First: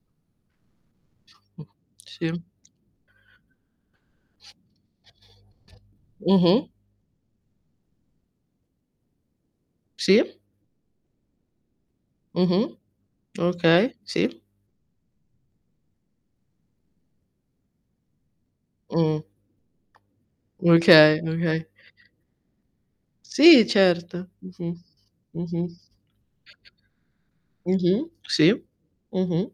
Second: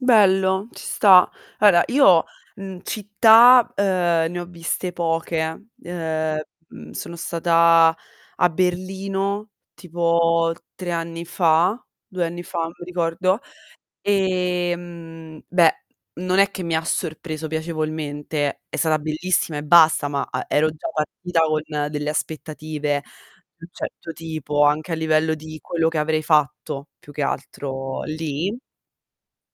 Bello, ci sta. Mh. Allora io, Sì. mhmm, città, uhm, ne ho viste poche. Uhm, Mh-mh. mhmm, sono stata a Berlino Sì. tipo 3 anni fa, 2 anni fa, non Mh-mh. mi ricordo, Okay, sì. ehm, beh non è che mi ha sorpreso piacevolmente. È stata Mh. bellissima e basta, ma, uhm, ero già Okay, partita con okay. delle aspettative di Sì, un certo certo. tipo Mh-mh, anche a livello di mh-mh. quello che avrei fatto più che altro Mh-mh, sì, lì mh-mh.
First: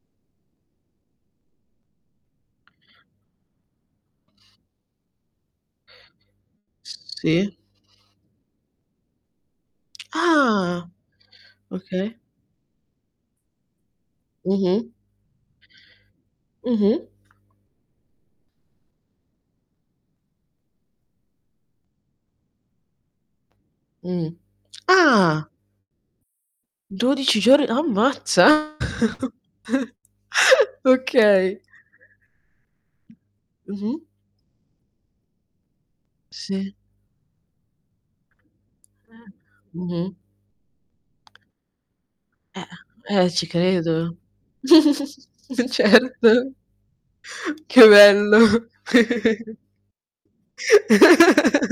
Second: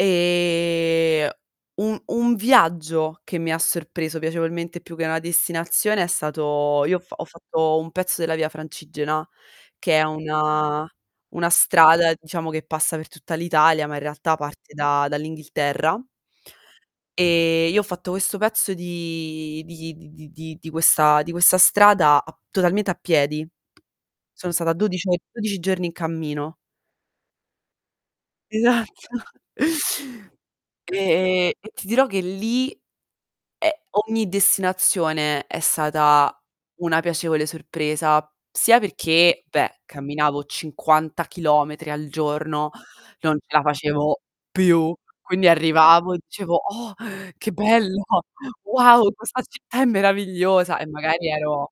Ehm, un un viaggio che mi ha sorpreso piacevolmente più che una destinazione è stato io ho f ho Sì. fatto un pezzo della Via Francigena che è una Ah, una strada okay. diciamo che passa per tutta l'Italia, ma in realtà parte Mh-mh. da dall'Inghilterra Mh-mh. ehm, io ho fatto questo pezzo di di di di di di questa di questa strada ap totalmente a piedi. Mh. Sono stata dodici o Ah! 12 giorni in cammino. 12 giorn ammazza! Esatto. Ehm, Okay. e ti dirò che lì, ehm Mh-mh. ogni destinazione è stata Sì. una piacevole sorpresa, sia Eh, perché, beh, mh-mh. camminavo 50 chilometri al giorno, Eh-eh, eh, non ce ci la credo. facevo più. Quindi arrivavo e Certo. dicevo: "Oh, che Che bello, bello. wow, questa città è meravigliosa". E magari ero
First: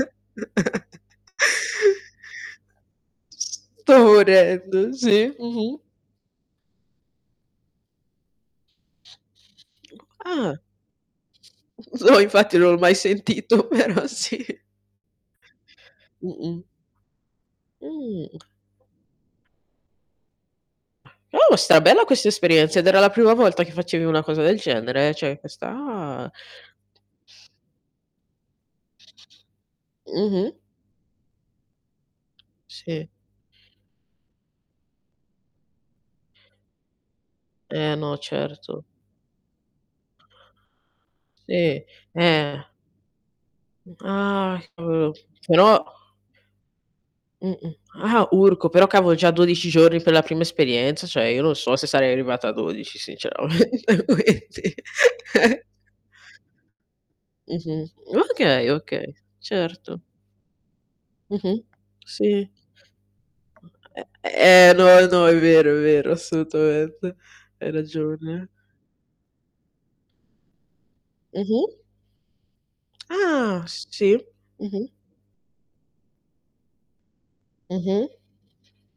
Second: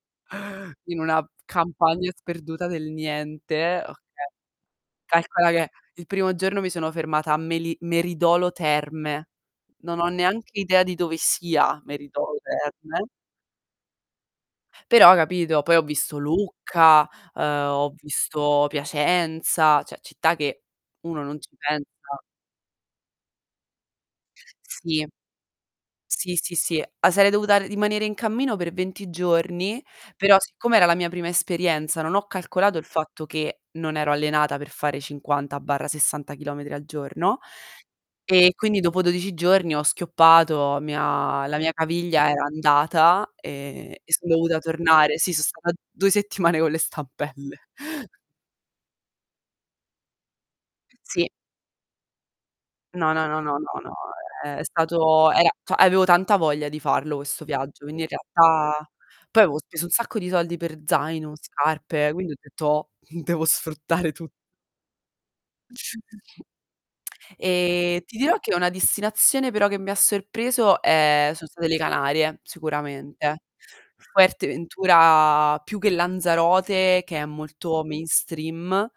in una campagna sperduta del niente, okay Sto morendo. Sì. Calcola che Mh-mh. il primo giorno mi sono fermata a meli Meridolo Terme. Non ho Ah. neanche idea di dove sia No Meridolo infatti non l'ho mai Terme sentito, però sì. però, capito, poi ho visto Mh-mh. Lucca, uhm, ho Mhmm. visto Piacenza, cioè città che uno non ci Oh, stra pensa bella questa esperienza, ed era la prima volta che facevi una cosa del Sì. genere, cioè questa ah. Sì, sì, sì. Ah, sarei dovuta rimanere in cammino per 20 giorni, però Mh-mh. siccome era la mia prima esperienza non ho calcolato il Sì. fatto che non ero allenata per fare 50/60 chilometri al giorno, Eh no, ehm, quindi certo. dopo 12 giorni, ho schioppato, mi ha la mia Sì. caviglia era Eh andata, ehm, Uhm, e son ah, dovuta cavolo, tornare. Sì, son stata però 2 settimane con le stampelle. Mh-mh, ah urco, però cavo già 12 giorni per la prima esperienza, Sì. cioè io non so se sarei arrivata a 12 No, no, no, no, no, sinceramente, ehm, è quindi stato era cioè avevo tanta voglia di farlo questo viaggio, Mh-mh, quindi in okay, realtà okay, poi avevo speso un certo. sacco di soldi per zaino, Mh-mh, scarpe, quindi ho sì. detto devo sfruttare tu Ehm, e no, no, è vero, è vero, [unintelligible] assolutamente hai Ehm, ti dirò ragione. che una destinazione però che mi ha sorpreso, ehm, sono state le Mh-mh. Canarie, sicuramente, Ah, s sì, Fuerte mh-mh. Ventura più che Lanzarote che è molto Mh-mh. mainstream.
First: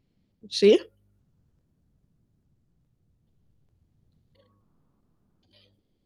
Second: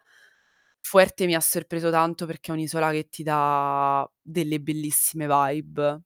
Sì. Fuerte mi ha sorpreso tanto perché è un'isola che ti dà delle bellissime vibe.